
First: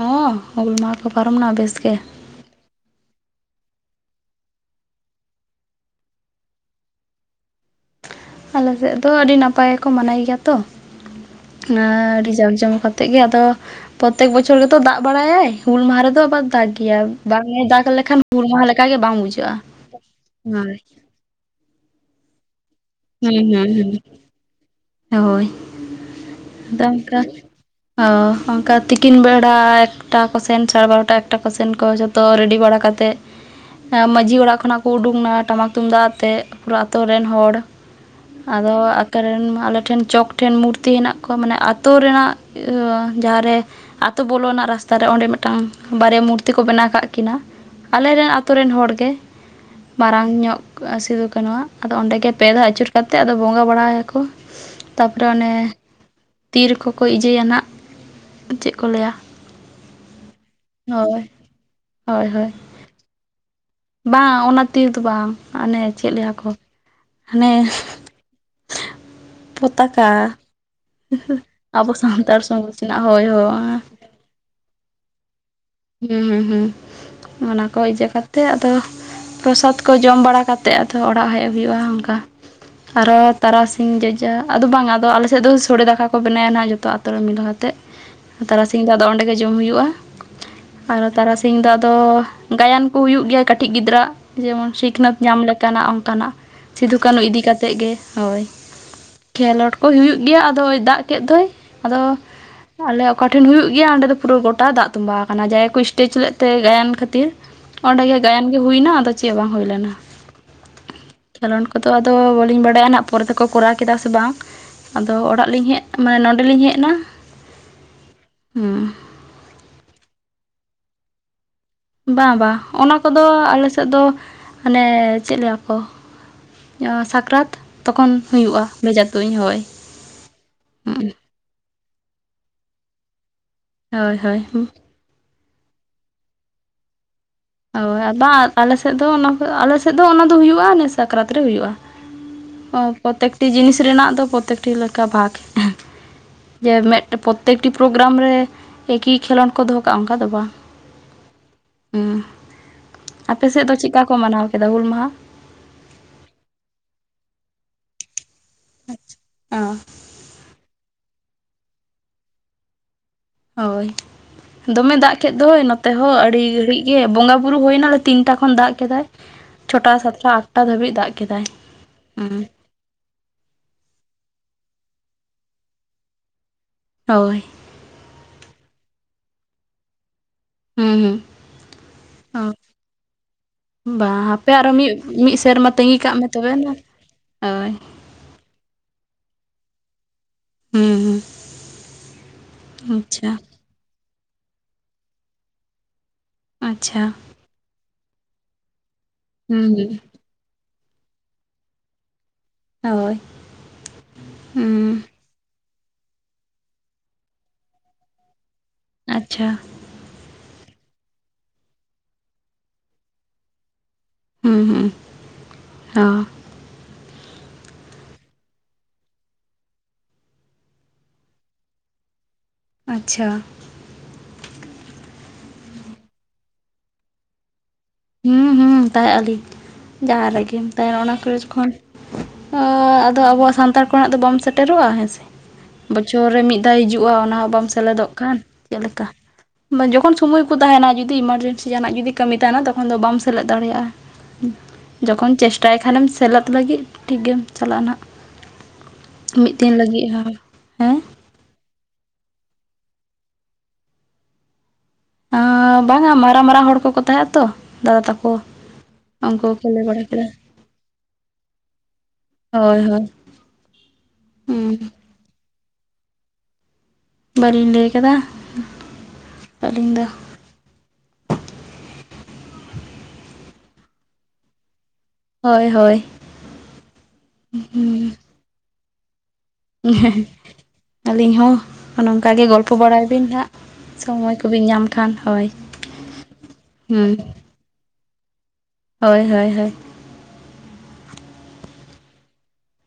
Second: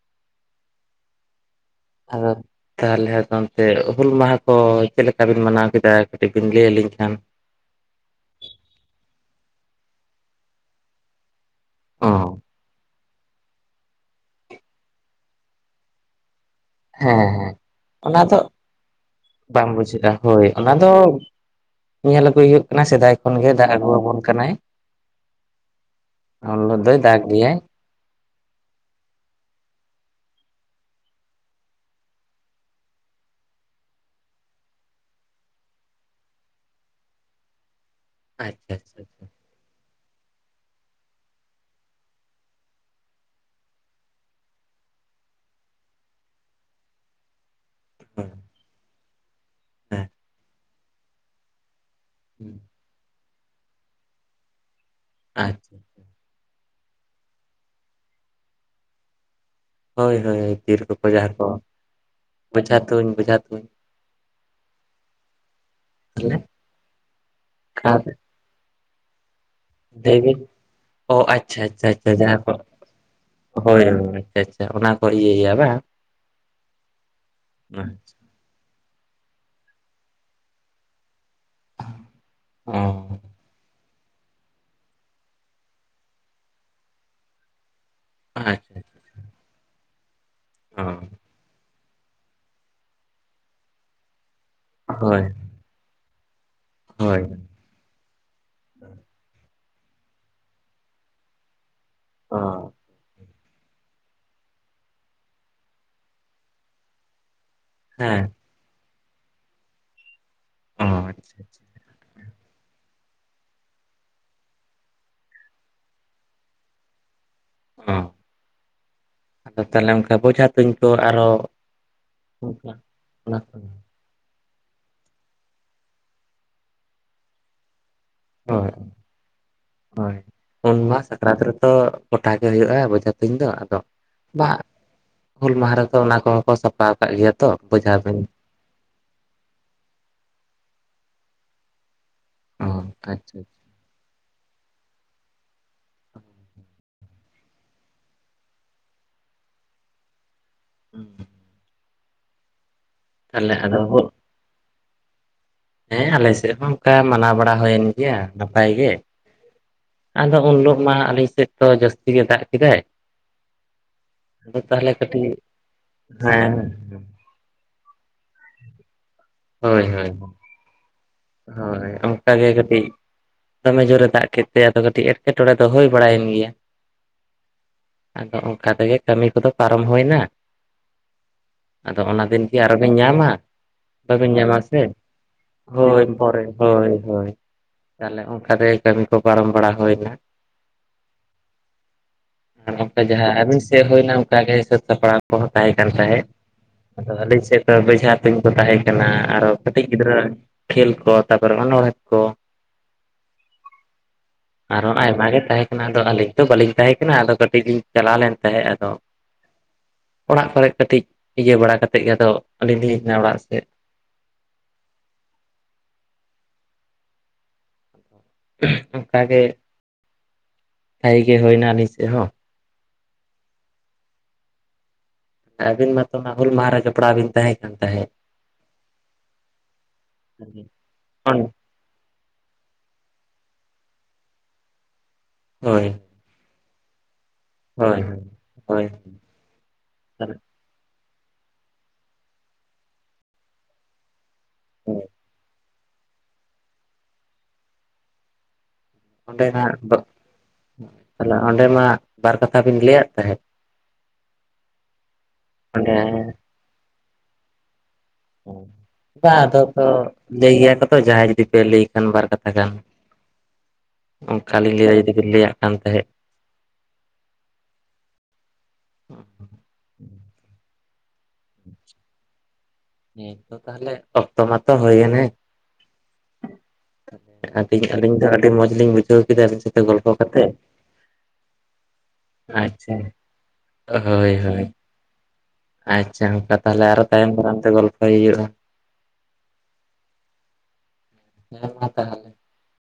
ᱦᱚᱸ ᱦᱩᱞ ᱢᱟᱦᱟ ᱠᱚ ᱯᱟᱨᱚᱢ ᱱᱟ ᱵᱮᱥ ᱜᱮ ᱾ ᱟᱫᱚ ᱛᱟᱦᱚᱞᱮ ᱟᱫᱚ ᱚᱱᱛᱮ ᱦᱩᱞ ᱢᱟᱦᱟ ᱠᱚ ᱪᱮᱫ ᱞᱮᱠᱟ ᱵᱤᱱ ᱢᱟᱱᱟᱣ ᱠᱮᱫᱟ ᱠᱟᱹᱴᱤᱡ ᱵᱤᱱ ᱞᱟᱹᱭ ᱟᱹᱞᱤᱧ ᱠᱷᱟᱱ? ᱟᱞᱮᱥᱮᱫ ᱫᱚ ᱟᱹᱰᱤ ᱱᱟᱯᱟᱭ ᱜᱮᱠᱚ ᱢᱟᱱᱟᱭ ᱜᱮᱭᱟ ᱛᱚ, ᱚ ᱟᱨ ᱟᱹᱰᱤ ᱡᱟᱠ ᱡᱚᱢᱚᱠ ᱟ ᱟᱛᱮ ᱜᱮ, ᱟᱫᱚ ᱯᱨᱚᱛᱮᱠ ᱵᱚᱪᱷᱚᱨ ᱜᱮᱛᱚ ᱫᱟᱜ ᱵᱟᱲᱟᱭᱟᱭ ᱦᱩᱞ ᱢᱟᱦᱟ ᱨᱮᱫᱚ ᱟᱵᱟᱨ ᱫᱟᱜ ᱦᱮᱸ <unintelligible> ᱵᱟᱝ ᱦᱮᱸ ᱮ ᱫᱟᱜ ᱞᱮᱠᱷᱟᱱ ᱚᱱᱟ ᱫᱚ ᱦᱩᱞ ᱢᱟᱦᱟ ᱞᱮ ᱞᱮᱠᱟ ᱜᱮ ᱵᱟᱝ ᱵᱩᱡᱷᱟᱹᱜᱼᱟ, ᱵᱟᱝ ᱵᱩᱡᱷᱟᱹᱜᱼᱟ ᱚᱱᱟ ᱦᱳᱭ ᱫᱚ ᱾ ᱧᱮᱞ ᱟᱹᱜᱩᱭ ᱦᱩᱭᱩᱜ ᱠᱟᱱᱟ ᱥᱮᱫᱟᱭ ᱠᱷᱚᱱ ᱦᱩᱸ ᱜᱮ ᱦᱩᱸ ᱫᱟᱜ ᱦᱩᱸ ᱟᱹᱜᱩᱣᱟᱵᱚᱱ ᱠᱟᱱᱟᱭ ᱾ ᱦᱳᱭ ᱩᱱ ᱦᱤᱞᱚᱜ ᱟᱫᱚ ᱫᱚᱭ ᱚᱱᱠᱟ ᱫᱟᱜ ᱜᱮᱭᱟᱭ ᱾ ᱚ ᱚᱱᱠᱟ ᱛᱤᱠᱤᱱ ᱵᱮᱲᱟ ᱮᱠᱴᱟ ᱠᱚ ᱥᱮᱱ ᱥᱟᱲᱮ ᱵᱟᱨᱚᱴᱟ ᱮᱠᱴᱟ ᱠᱚ ᱥᱮᱱ ᱠᱚ ᱡᱚ ᱛᱚ ᱨᱮᱰᱤ ᱵᱟᱲᱟ ᱠᱟᱛᱮᱫ ᱦᱮ ᱢᱟᱹᱡᱷᱤ ᱚᱲᱟᱜ ᱠᱷᱚᱱᱟᱜ ᱠᱚ ᱩᱰᱩᱝ ᱱᱟ ᱴᱟᱢᱟᱠ ᱛᱩᱢᱫᱟᱜ ᱟᱛᱮᱜ ᱯᱩᱨᱟ ᱟᱛᱩᱨ ᱨᱮᱱ ᱦᱚᱲ ᱾ ᱟᱪᱪᱷᱟ ᱟᱫᱚ ᱟᱪᱪᱷᱟ ᱟᱠᱮ ᱟᱪᱪᱷᱟ ᱨᱮᱱ ᱟᱞᱮ ᱴᱷᱮᱱ ᱪᱚᱠ ᱴᱷᱮᱱ ᱢᱩᱨᱛᱤ ᱦᱮᱱᱟᱜ ᱠᱚᱣᱟ, ᱢᱟᱱᱮ ᱟᱛᱳ <unintelligible> ᱨᱮᱱᱟᱜ ᱡᱟᱦᱟᱸ ᱨᱮ ᱟᱛᱳ ᱵᱚᱞᱚᱱᱟᱜ ᱨᱟᱥᱛᱟ ᱨᱮ ᱚᱸᱰᱮ ᱢᱤᱫᱴᱟᱱ ᱵᱟᱨᱭᱟ ᱢᱩᱨᱛᱤ ᱠᱚ ᱵᱮᱱᱟᱣ ᱠᱟᱜ ᱠᱤᱱᱟ ᱾ ᱟᱞᱮᱨᱮᱱ ᱟᱛᱩ ᱨᱮᱱ ᱦᱚᱲ ᱜᱮ ᱦᱮᱸ ᱢᱟᱨᱟᱝ ᱧᱚᱜ ᱥᱤᱫᱩ ᱠᱟᱱᱩ ᱣᱟᱜ ᱟᱫᱚ ᱚᱸᱰᱮ ᱜᱮ ᱯᱮ ᱫᱷᱟᱣ ᱟᱹᱪᱩᱨ ᱠᱟᱛᱮᱫ ᱟᱫᱚ ᱵᱚᱸᱜᱟ ᱵᱟᱲᱟᱭᱟᱠᱚ ᱛᱟᱯᱚᱨᱮ ᱚᱱᱮ ᱟᱪᱪᱷᱟ ᱛᱤᱨ ᱠᱚᱠᱚ ᱤᱡᱤᱭᱟᱭᱟ ᱱᱟᱜ, ᱪᱮᱫ ᱠᱚ ᱞᱟᱹᱭᱟ? ᱦᱳᱭ ᱦᱳᱭ ᱛᱤᱨ ᱠᱚᱠᱚ ᱦᱳᱭ ᱡᱟᱦᱟ ᱠᱚ ᱦᱳᱭ ᱦᱳᱭ ᱵᱟᱡᱷᱟ ᱛᱩᱧ ᱵᱮᱡᱷᱟ ᱛᱩᱧ ᱵᱟᱝ ᱚᱱᱟ ᱛᱤᱨ ᱫᱚ ᱵᱟᱝ, ᱦᱟᱱᱮ ᱪᱮᱫ ᱞᱟᱹᱭᱟ ᱛᱟᱦᱚᱞᱮ ᱠᱚ ᱦᱟᱱᱮ ᱟᱨ ᱯᱚᱛᱟᱠᱟ ᱞᱟᱹᱭ ᱾ ᱵᱤᱱ ᱚ ᱟᱪᱷᱟ ᱟᱪᱷᱟ ᱟᱪᱷᱟ ᱡᱟᱦᱟᱸ ᱠᱚ ᱥᱚᱢᱟᱡᱽ ᱨᱮᱱᱟᱜ ᱦᱳᱭ ᱦᱳᱭ ᱦᱳᱭ ᱟᱪᱷᱟ ᱟᱪᱷᱟ ᱚᱱᱟ ᱠᱚ ᱤᱭᱟᱹᱭᱟ ᱵᱟᱝ? ᱦᱩᱸ ᱦᱩᱸ ᱦᱩᱸ ᱚᱱᱟᱠᱚ ᱤᱭᱟᱹ ᱠᱟᱛᱮᱜ ᱟᱫᱚ, ᱯᱨᱚᱥᱟᱫ ᱠᱚ ᱡᱚᱢ ᱵᱟᱲᱟ ᱠᱟ ᱛᱮᱜ ᱟᱫᱚ ᱚᱲᱟᱜ ᱦᱮᱡ ᱦᱩᱭᱩᱜᱼᱟ, ᱚᱱᱠᱟ ᱚ ᱟᱨᱚ ᱛᱟᱨᱟᱥᱤ ᱥᱤᱧ ᱡᱚᱡᱟ ᱟᱫᱚ ᱵᱟᱝ ᱟᱫᱚ ᱟᱞᱮ ᱥᱮᱫ ᱫᱚ ᱥᱚᱲᱮ ᱫᱟᱠᱟ ᱠᱚ ᱵᱮᱱᱟᱭᱟ ᱱᱟᱦᱟᱜ ᱡᱚᱛᱚ ᱟᱛᱳ ᱨᱮ ᱢᱤᱞᱟᱹᱦᱟᱛᱮᱫ ᱾ ᱟᱪᱪᱷᱟ ᱛᱟᱨᱟᱥᱤᱧ ᱫᱚ ᱟᱫᱚ ᱚᱸᱰᱮ ᱜᱮ ᱡᱚᱢ ᱦᱩᱭᱩᱜᱼᱟ ᱟᱨᱚ ᱚ ᱛᱟᱨᱟ ᱛᱮᱦᱮᱧ ᱫᱚ ᱟᱫᱚ ᱜᱟᱭᱟᱱ ᱠᱚ ᱦᱩᱭᱩᱜ ᱜᱮᱭᱟ ᱠᱟᱹᱴᱤᱡ ᱜᱤᱫᱽᱨᱟᱹ ᱡᱮᱢᱚᱱ ᱥᱤᱠᱷᱱᱟᱹᱛ ᱦᱳᱭ ᱧᱟᱢ ᱞᱮᱠ ᱠᱟᱱᱟᱜ ᱚᱱᱠᱟᱱᱟᱜ ᱥᱤᱫᱷᱩ ᱠᱟᱹᱱᱦᱩ ᱦᱳᱭ ᱤᱫᱤ ᱠᱟᱛᱮᱫ ᱜᱮ ᱦᱳᱭ, ᱠᱷᱮᱞᱳᱰ ᱠᱚ ᱦᱩᱭᱩᱜ ᱜᱮᱭᱟ, ᱟᱫ ᱟᱫᱚᱭ ᱫᱟᱜ ᱠᱮᱫ ᱫᱚᱭ ᱟᱫᱚ ᱚ ᱟᱞᱮ ᱚᱠᱟ ᱴᱷᱮᱱ ᱦᱩᱭᱩᱜ ᱜᱮᱭᱟ ᱚᱸᱰᱮ ᱫᱚ ᱯᱩᱨᱟᱹ ᱜᱚᱴᱟ ᱫᱟᱜ ᱛᱚᱵᱟᱣ ᱟᱠᱟᱱᱟ ᱡᱟᱦᱟᱸᱭ ᱠᱚ ᱥᱴᱮᱡ ᱞᱮᱫ ᱛᱮ ᱜᱟᱭᱟᱱ ᱠᱷᱟᱹᱛᱤᱨ ᱾ ᱚᱸᱰᱮ ᱜᱮ ᱦᱮᱸ ᱜᱟᱭᱟᱱ ᱜᱮ ᱦᱩᱭᱱᱟ ᱟᱫᱚ ᱪᱮᱫ ᱵᱟᱝ ᱦᱩᱭ ᱞᱮᱱᱟ᱾ ᱚ, ᱟᱪᱪᱷᱟ ᱟᱪᱪᱷᱟ᱾ ᱚᱱᱠᱟ ᱟᱫᱚ ᱵᱟᱞᱤᱧ ᱵᱟᱰᱟᱭᱟ ᱦᱟᱱᱟᱜ ᱯᱚᱨᱮ ᱛᱮᱠᱚ ᱠᱚᱨᱟᱣ ᱠᱮᱫᱟ ᱥᱮ ᱵᱟᱝ? ᱟᱫᱚ ᱚᱲᱟᱜ ᱞᱤᱧ ᱦᱮᱜ ᱢᱟᱱᱮ ᱱᱚᱰᱮᱞᱤᱧ ᱦᱮᱡ ᱮᱱᱟ ᱟᱪᱪᱷᱟ ᱚ ᱦᱩᱸ ᱟᱫᱚ ᱛᱟᱦᱞᱮ ᱚᱝᱠᱟ ᱵᱡᱷᱟ ᱛᱩᱧ ᱠᱚ ᱟᱨᱦᱚ ᱵᱟ ᱵᱟ ᱚᱱᱟ ᱠᱚᱫᱚ ᱟᱞᱮ ᱥᱮᱫ ᱫᱚ ᱢᱟᱱᱮ ᱪᱮᱫ ᱞᱟᱹᱭᱟ ᱠᱚ ᱥᱟᱠᱨᱟᱛ ᱛᱚᱠᱷᱚᱱ ᱦᱩᱭᱩᱜᱼᱟ ᱦᱳᱭ ᱵᱷᱮᱡᱟ ᱛᱩᱧ ᱦᱳᱭ, ᱦᱳᱭ ᱩᱱ ᱦᱩᱸ ᱢᱟ ᱥᱟᱠᱨᱟᱛ ᱨᱮᱛᱚ ᱜᱚᱴᱟ ᱜᱮ ᱦᱩᱭᱩᱜᱼᱟ ᱵᱚᱡᱷᱟ ᱛᱩᱧ ᱫᱚ ᱟᱫᱚ ᱦᱳᱭ ᱦᱳᱭ ᱵᱟ ᱦᱩᱞ ᱢᱟᱦᱟ ᱨᱮᱫᱚ ᱚᱱᱟ ᱠᱚᱦᱚᱸ ᱠᱚ ᱥᱟᱯᱷᱟ ᱠᱟᱫ ᱜᱮᱭᱟ᱾ ᱛᱚ ᱵᱚᱡᱷᱟ ᱦᱳᱭ, ᱟ ᱛᱩᱧ ᱵᱟ ᱟᱞᱮᱥᱮᱫ ᱫᱚ ᱚᱱᱟ ᱠᱚ ᱟᱞᱮᱥᱮᱫ ᱫᱚ ᱚᱱᱟ ᱫᱚ ᱦᱩᱭᱩᱜᱼᱟ ᱮ ᱥᱟᱠᱨᱟᱛ ᱨᱮ ᱦᱩᱭᱩᱜᱼᱟ᱾ ᱚ, ᱟᱪᱪᱷᱟ ᱟᱪᱪᱷᱟ, ᱯᱚᱛᱮᱠᱴᱤ ᱡᱤᱱᱤᱥ ᱨᱮᱱᱟᱜ ᱫᱚ ᱯᱚᱛᱮᱠᱴᱤ ᱞᱮᱠᱟ ᱵᱷᱟᱜᱽ᱾ ᱡᱮ ᱢᱮᱫ ᱯᱚᱛᱛᱮᱠᱴᱤ ᱯᱨᱳᱜᱨᱟᱢ ᱨᱮ ᱮᱠᱤ ᱠᱷᱮᱞᱳᱰ ᱠᱚ ᱫᱚᱦᱚ ᱠᱟᱜᱼᱟ ᱚᱝᱠᱟ ᱫᱚ ᱵᱟᱝ᱾ ᱦᱩᱸ᱾ ᱦᱩᱸ, ᱛᱟᱦᱚᱞᱮ ᱟᱯᱮᱥᱮᱫ ᱫᱚ ᱟᱫᱚ ᱪᱮᱫᱠᱟ ᱦᱳ- ᱠᱚ ᱢᱟᱱᱟᱣ ᱠᱮᱫᱟ ᱦᱩᱞ ᱢᱟᱦᱟ? ᱦᱮᱸ ᱟᱞᱮ ᱥᱮᱜ ᱦᱚᱸ ᱚᱝᱠᱟ ᱢᱟᱱᱟᱣ ᱵᱟᱲᱟ ᱦᱳᱭᱮᱱ ᱜᱮᱭᱟ ᱱᱟᱯᱟᱭ ᱜᱮ᱾ ᱟᱫᱚ ᱩᱱ ᱦᱤᱞᱳᱜ ᱢᱟ ᱟᱞᱤᱧ ᱥᱮᱫ ᱫᱚ ᱡᱟᱹᱥᱛᱤ ᱜᱮ ᱫᱟᱜ ᱠᱮᱫᱟᱭ᱾ ᱦᱳᱭ ᱟᱫᱚ ᱛᱟᱦᱚᱞᱮ ᱫᱚᱢᱮ ᱫᱟᱜ ᱠᱟᱹᱴᱤᱡ ᱠᱮᱫ ᱫᱚᱭ ᱱᱚᱛᱮ ᱦᱚᱸ ᱟᱹᱰᱤ ᱦᱮᱸ ᱜᱷᱟᱹᱲᱤᱡ ᱜᱮ ᱵᱚᱸᱜᱟ ᱵᱩᱨᱩ ᱦᱳᱭᱱᱟ ᱛᱤᱱᱴᱟ ᱠᱷᱚᱱ ᱫᱟᱜ ᱠᱮᱫᱟᱭ᱾ ᱦᱳᱭ ᱪᱷᱚᱴᱟ, ᱦᱳᱭ ᱥᱟᱛᱴᱟ, ᱟᱴᱴᱟ ᱫᱷᱟᱹᱵᱤᱡ ᱫᱟᱜ ᱠᱮᱫᱟᱭ᱾ ᱦᱳᱭ ᱚᱱᱠᱟ ᱦᱩᱸ ᱜᱮ ᱠᱟᱹᱴᱤᱡ ᱫᱚᱢᱮ ᱡᱳᱨᱮ ᱫᱟᱜ ᱠᱮᱫ ᱛᱮ ᱟᱫᱚ ᱠᱟᱹᱴᱤᱡ ᱮᱴᱠᱮᱴᱚᱬᱮ ᱫᱚ ᱦᱩᱭ ᱵᱟᱲᱟᱭᱮᱱ ᱜᱮᱭᱟ᱾ ᱦᱳᱭ᱾ ᱟᱫᱚ ᱚᱝᱠᱟ ᱛᱮᱜᱮ ᱠᱟᱹᱢᱤ ᱠᱚᱫᱚ ᱯᱟᱨᱚᱢ ᱦᱩᱭᱱᱟ᱾ ᱦᱩᱸ ᱟᱫᱚ ᱚᱱᱟ ᱫᱤᱱ ᱠᱤ ᱦᱩᱸ ᱟᱨᱚᱵᱤᱱ ᱧᱟᱢᱟ? ᱵᱟᱝ ᱵᱟᱵᱤᱱ ᱦᱟᱯᱮ ᱧᱟᱢᱟ ᱟᱨᱚ ᱥᱮ ᱢᱤᱫ ᱢᱤᱫ ᱥᱮᱨᱢᱟ ᱛᱟᱹᱜᱤ ᱦᱳᱭ ᱠᱟᱜ ᱢᱮ ᱯᱚᱨᱮ ᱛᱚᱵᱮ ᱱᱟ ᱦᱳᱭ ᱦᱳᱭ᱾ ᱛᱟᱦᱞᱮ ᱚᱝᱠᱟ ᱛᱮᱜᱮ ᱠᱟᱹᱢᱤ ᱠᱚ ᱯᱟᱨᱚᱢ ᱵᱟᱲᱟ ᱦᱳᱭᱱᱟ᱾ ᱦᱩᱸ ᱟᱫᱚ ᱯᱮ ᱦᱩᱸ ᱡᱟᱦᱟᱸ ᱟᱪᱪᱷᱟ ᱟᱹᱵᱤᱱ ᱥᱮᱫ ᱦᱳᱭᱱᱟ ᱚᱝᱠᱟ ᱜᱮ ᱦᱤᱸᱥᱟᱹᱵᱽ ᱥᱟᱯᱲᱟᱣ ᱠᱚᱦᱚᱸ ᱛᱟᱦᱮᱸ ᱠᱟᱱ ᱛᱟᱦᱮᱸ ᱟᱪᱪᱷᱟ ᱟᱫᱚ ᱟᱹᱞᱤᱧ ᱥᱮᱫ ᱫᱚ ᱵᱡᱷᱟ ᱛᱩᱧ ᱠᱚ ᱛᱟᱦᱮᱸ ᱠᱟᱱᱟ᱾ ᱟᱨᱚ ᱦᱩᱸ ᱠᱟᱹᱴᱤᱡ ᱦᱩᱸ ᱜᱤᱫᱽᱨᱟᱹ ᱟᱜ ᱠᱷᱮᱹᱞ ᱠᱚ ᱛᱟᱨᱯᱚᱨᱮ ᱚᱱᱚᱬᱦᱮᱸ ᱠᱚ ᱦᱳᱭ᱾ ᱟᱨᱦᱚᱸ ᱦᱩᱸ ᱟᱭᱢᱟ ᱜᱮ ᱛᱟᱦᱮᱸ ᱠᱟᱱᱟ ᱟᱫᱚ ᱟᱹᱞᱤᱧ ᱛᱚ ᱵᱟᱹᱞᱤᱧ ᱛᱟᱦᱮᱸ ᱠᱟᱱᱟ ᱟᱫᱚ ᱠᱟᱹᱴᱤᱡ ᱞᱤᱧ ᱪᱟᱞᱟᱣ ᱞᱮᱱ ᱛᱟᱦᱮᱸᱜ᱾ ᱟᱫᱚ ᱟᱪᱪᱷᱟ᱾ ᱚᱲᱟᱜ ᱠᱚᱨᱮ ᱠᱟᱹᱴᱤᱡ ᱤᱭᱟᱹ ᱵᱟᱲᱟ ᱠᱟᱛᱮᱫ ᱜᱮ ᱟᱫᱚ ᱟᱹᱞᱤᱧ ᱞᱤᱧ ᱦᱮᱡᱱᱟ ᱚᱲᱟᱜ ᱥᱮᱫ᱾ ᱦᱩᱸ ᱦᱚᱸ᱾ ᱚᱝᱠᱟᱜᱮ ᱵᱷᱟᱜᱮ ᱜᱮ ᱦᱳᱭᱱᱟ ᱟᱹᱞᱤᱧ ᱥᱮᱜ ᱦᱚᱸ᱾ ᱟᱪᱪᱷᱟ᱾ ᱟᱹᱵᱤᱱ ᱢᱟᱛᱚ ᱚᱱᱟ ᱦᱩᱞ ᱢᱟᱦᱟᱨ ᱨᱮ ᱡᱚᱯᱲᱟᱣ ᱵᱤᱱ ᱛᱟᱦᱮᱸ ᱠᱟᱱ ᱛᱟᱦᱮᱸᱫ᱾ ᱦᱩᱸ ᱦᱩᱸ ᱛᱟᱦᱮᱸ ᱟᱹᱞᱤᱧ ᱡᱟᱦᱟᱸ ᱨᱮᱜᱮᱢ ᱛᱟᱦᱮᱱᱟ ᱚᱱᱟ ᱠᱚᱞᱮᱡᱽ ᱠᱷᱚᱱ᱾ ᱚ, ᱟᱫᱚ ᱟᱵᱚᱣᱟᱜ ᱥᱟᱱᱛᱟᱲ ᱠᱚ ᱨᱮᱱᱟᱜ ᱫᱚ ᱵᱟᱢ ᱥᱮᱴᱮᱨᱚᱜᱼᱟ ᱦᱮᱸ ᱥᱮ᱾ ᱦᱳᱭ᱾ ᱵᱚᱪᱷᱚᱨ ᱨᱮ ᱢᱤᱫ ᱫᱷᱟᱣ ᱦᱤᱡᱩᱜᱼᱟ ᱚᱱᱟ ᱦᱚᱸ ᱵᱟᱢ ᱦᱳᱭ ᱥᱮᱞᱮᱫᱚᱜ ᱠᱷᱟᱱ ᱪᱮᱫ ᱦᱳᱭ ᱞᱮᱠᱟ᱾ ᱵᱟ, ᱡᱚᱠᱷᱚᱱ ᱥᱚᱢᱚᱭ ᱠᱚ ᱛᱟᱦᱮᱱᱟ ᱡᱩᱫᱤ ᱮᱢᱟᱨᱡᱮᱱᱥᱤ ᱡᱟᱦᱟᱱᱟᱜ ᱡᱩᱫᱤ ᱠᱟᱹᱢᱤ ᱛᱟᱦᱮᱱᱟ ᱛᱚᱠᱷᱚᱱ ᱫᱚ ᱵᱟᱢ ᱥᱮᱞᱮᱫ ᱫᱟᱲᱮᱭᱟᱜᱼᱟ᱾ ᱦᱩᱸ, ᱡᱚᱠᱷᱚᱱ ᱪᱮᱥᱴᱟᱭ ᱠᱷᱟᱱᱮᱢ ᱥᱮᱞᱮᱫ ᱞᱟᱹᱜᱤᱫ ᱴᱷᱤᱠ ᱜᱮᱢ ᱪᱟᱞᱟᱜᱼᱟ ᱱᱟᱜ᱾ ᱚᱸᱰᱮ ᱢᱤᱫ ᱫᱤᱱ ᱦᱟᱸᱜ ᱞᱟᱹᱜᱤᱫ ᱦᱚᱸ, ᱦᱩᱸ᱾ ᱛᱟᱦᱞᱮ ᱚᱸᱰᱮ ᱢᱟ ᱵᱟᱨ ᱠᱟᱛᱷᱟ ᱵᱤᱱ ᱞᱟᱹᱭᱟᱫ ᱛᱟᱦᱮᱸᱫ᱾ ᱟᱸᱻ ᱚᱸᱰᱮ ᱵᱟᱝᱟ ᱢᱟᱨᱟᱝ ᱢᱟᱨᱟᱝ ᱦᱚᱲ ᱠᱚᱠᱚ ᱛᱟᱦᱮᱸᱜᱼᱟ ᱛᱚ ᱫᱟᱫᱟ ᱛᱟᱠᱚ᱾ ᱵᱟ, ᱩᱱᱠᱩ ᱟᱫᱚ ᱠᱚ ᱞᱟᱹᱭ ᱵᱟᱲᱟ ᱠᱮᱫᱟ ᱞᱟᱹᱭ ᱜᱮᱭᱟ ᱠᱚᱛᱚ ᱡᱟᱦᱟᱸᱭ ᱡᱩᱫᱤ ᱯᱮ ᱞᱟᱹᱭ ᱠᱷᱟᱱ ᱵᱟᱨ ᱠᱟᱛᱷᱟ ᱜᱟᱱ᱾ ᱦᱳᱭ ᱦᱳᱭ ᱚ, ᱠᱷᱟᱞᱤ ᱦᱩᱸ ᱞᱟᱹᱭ ᱜᱮᱵᱤᱱ ᱞᱟᱹᱭᱟᱜ ᱠᱟᱱ ᱛᱟᱦᱮᱸᱫ ᱵᱟᱞᱤᱧ ᱞᱟᱹᱭ ᱠᱟᱫᱟ ᱟᱹᱞᱤᱧ ᱫᱚ᱾ ᱦᱮᱸ ᱛᱚ ᱛᱟᱦᱞᱮ ᱚᱠᱛᱚ ᱢᱟᱛᱚ ᱦᱳᱭᱮᱱᱮ᱾ ᱦᱳᱭ ᱦᱳᱭ <unintelligible> ᱟᱹᱞᱤᱧ ᱫᱚ ᱟᱹᱰᱤ ᱢᱚᱡᱽ ᱞᱤᱧ ᱵᱩᱡᱷᱟᱹᱣ ᱠᱮᱫᱟ ᱾ ᱛᱚ ᱜᱚᱞᱯᱷᱚ ᱠᱟᱛᱮ ᱾ ᱟᱹᱞᱤᱧ ᱦᱚᱸ ᱱᱚᱝᱠᱟᱜ ᱜᱮ ᱜᱚᱞᱯᱚ ᱟᱪᱪᱷᱟ ᱵᱟᱲᱟᱭ ᱵᱤᱱ ᱦᱟᱸᱜ ᱦᱳᱭ ᱥᱚᱢᱚᱭ ᱠᱚᱵᱤᱱ ᱦᱳᱭ ᱧᱟᱢ ᱠᱷᱟᱱ ᱦᱳᱭ ᱾ ᱟᱪᱪᱷᱟ ᱚᱱᱠᱟ ᱛᱟᱦᱞᱮ ᱟᱨᱚ ᱛᱟᱭᱚᱢ ᱫᱟᱨᱟᱢ ᱛᱮ ᱜᱚᱞᱯᱷᱚᱭ ᱦᱩᱭᱩᱜᱼᱟ ᱾ ᱦᱳᱭ ᱦᱳᱭ ᱦᱳᱭ ᱾ ᱦᱮ ᱢᱟ ᱛᱟᱦᱚᱞᱮ ᱾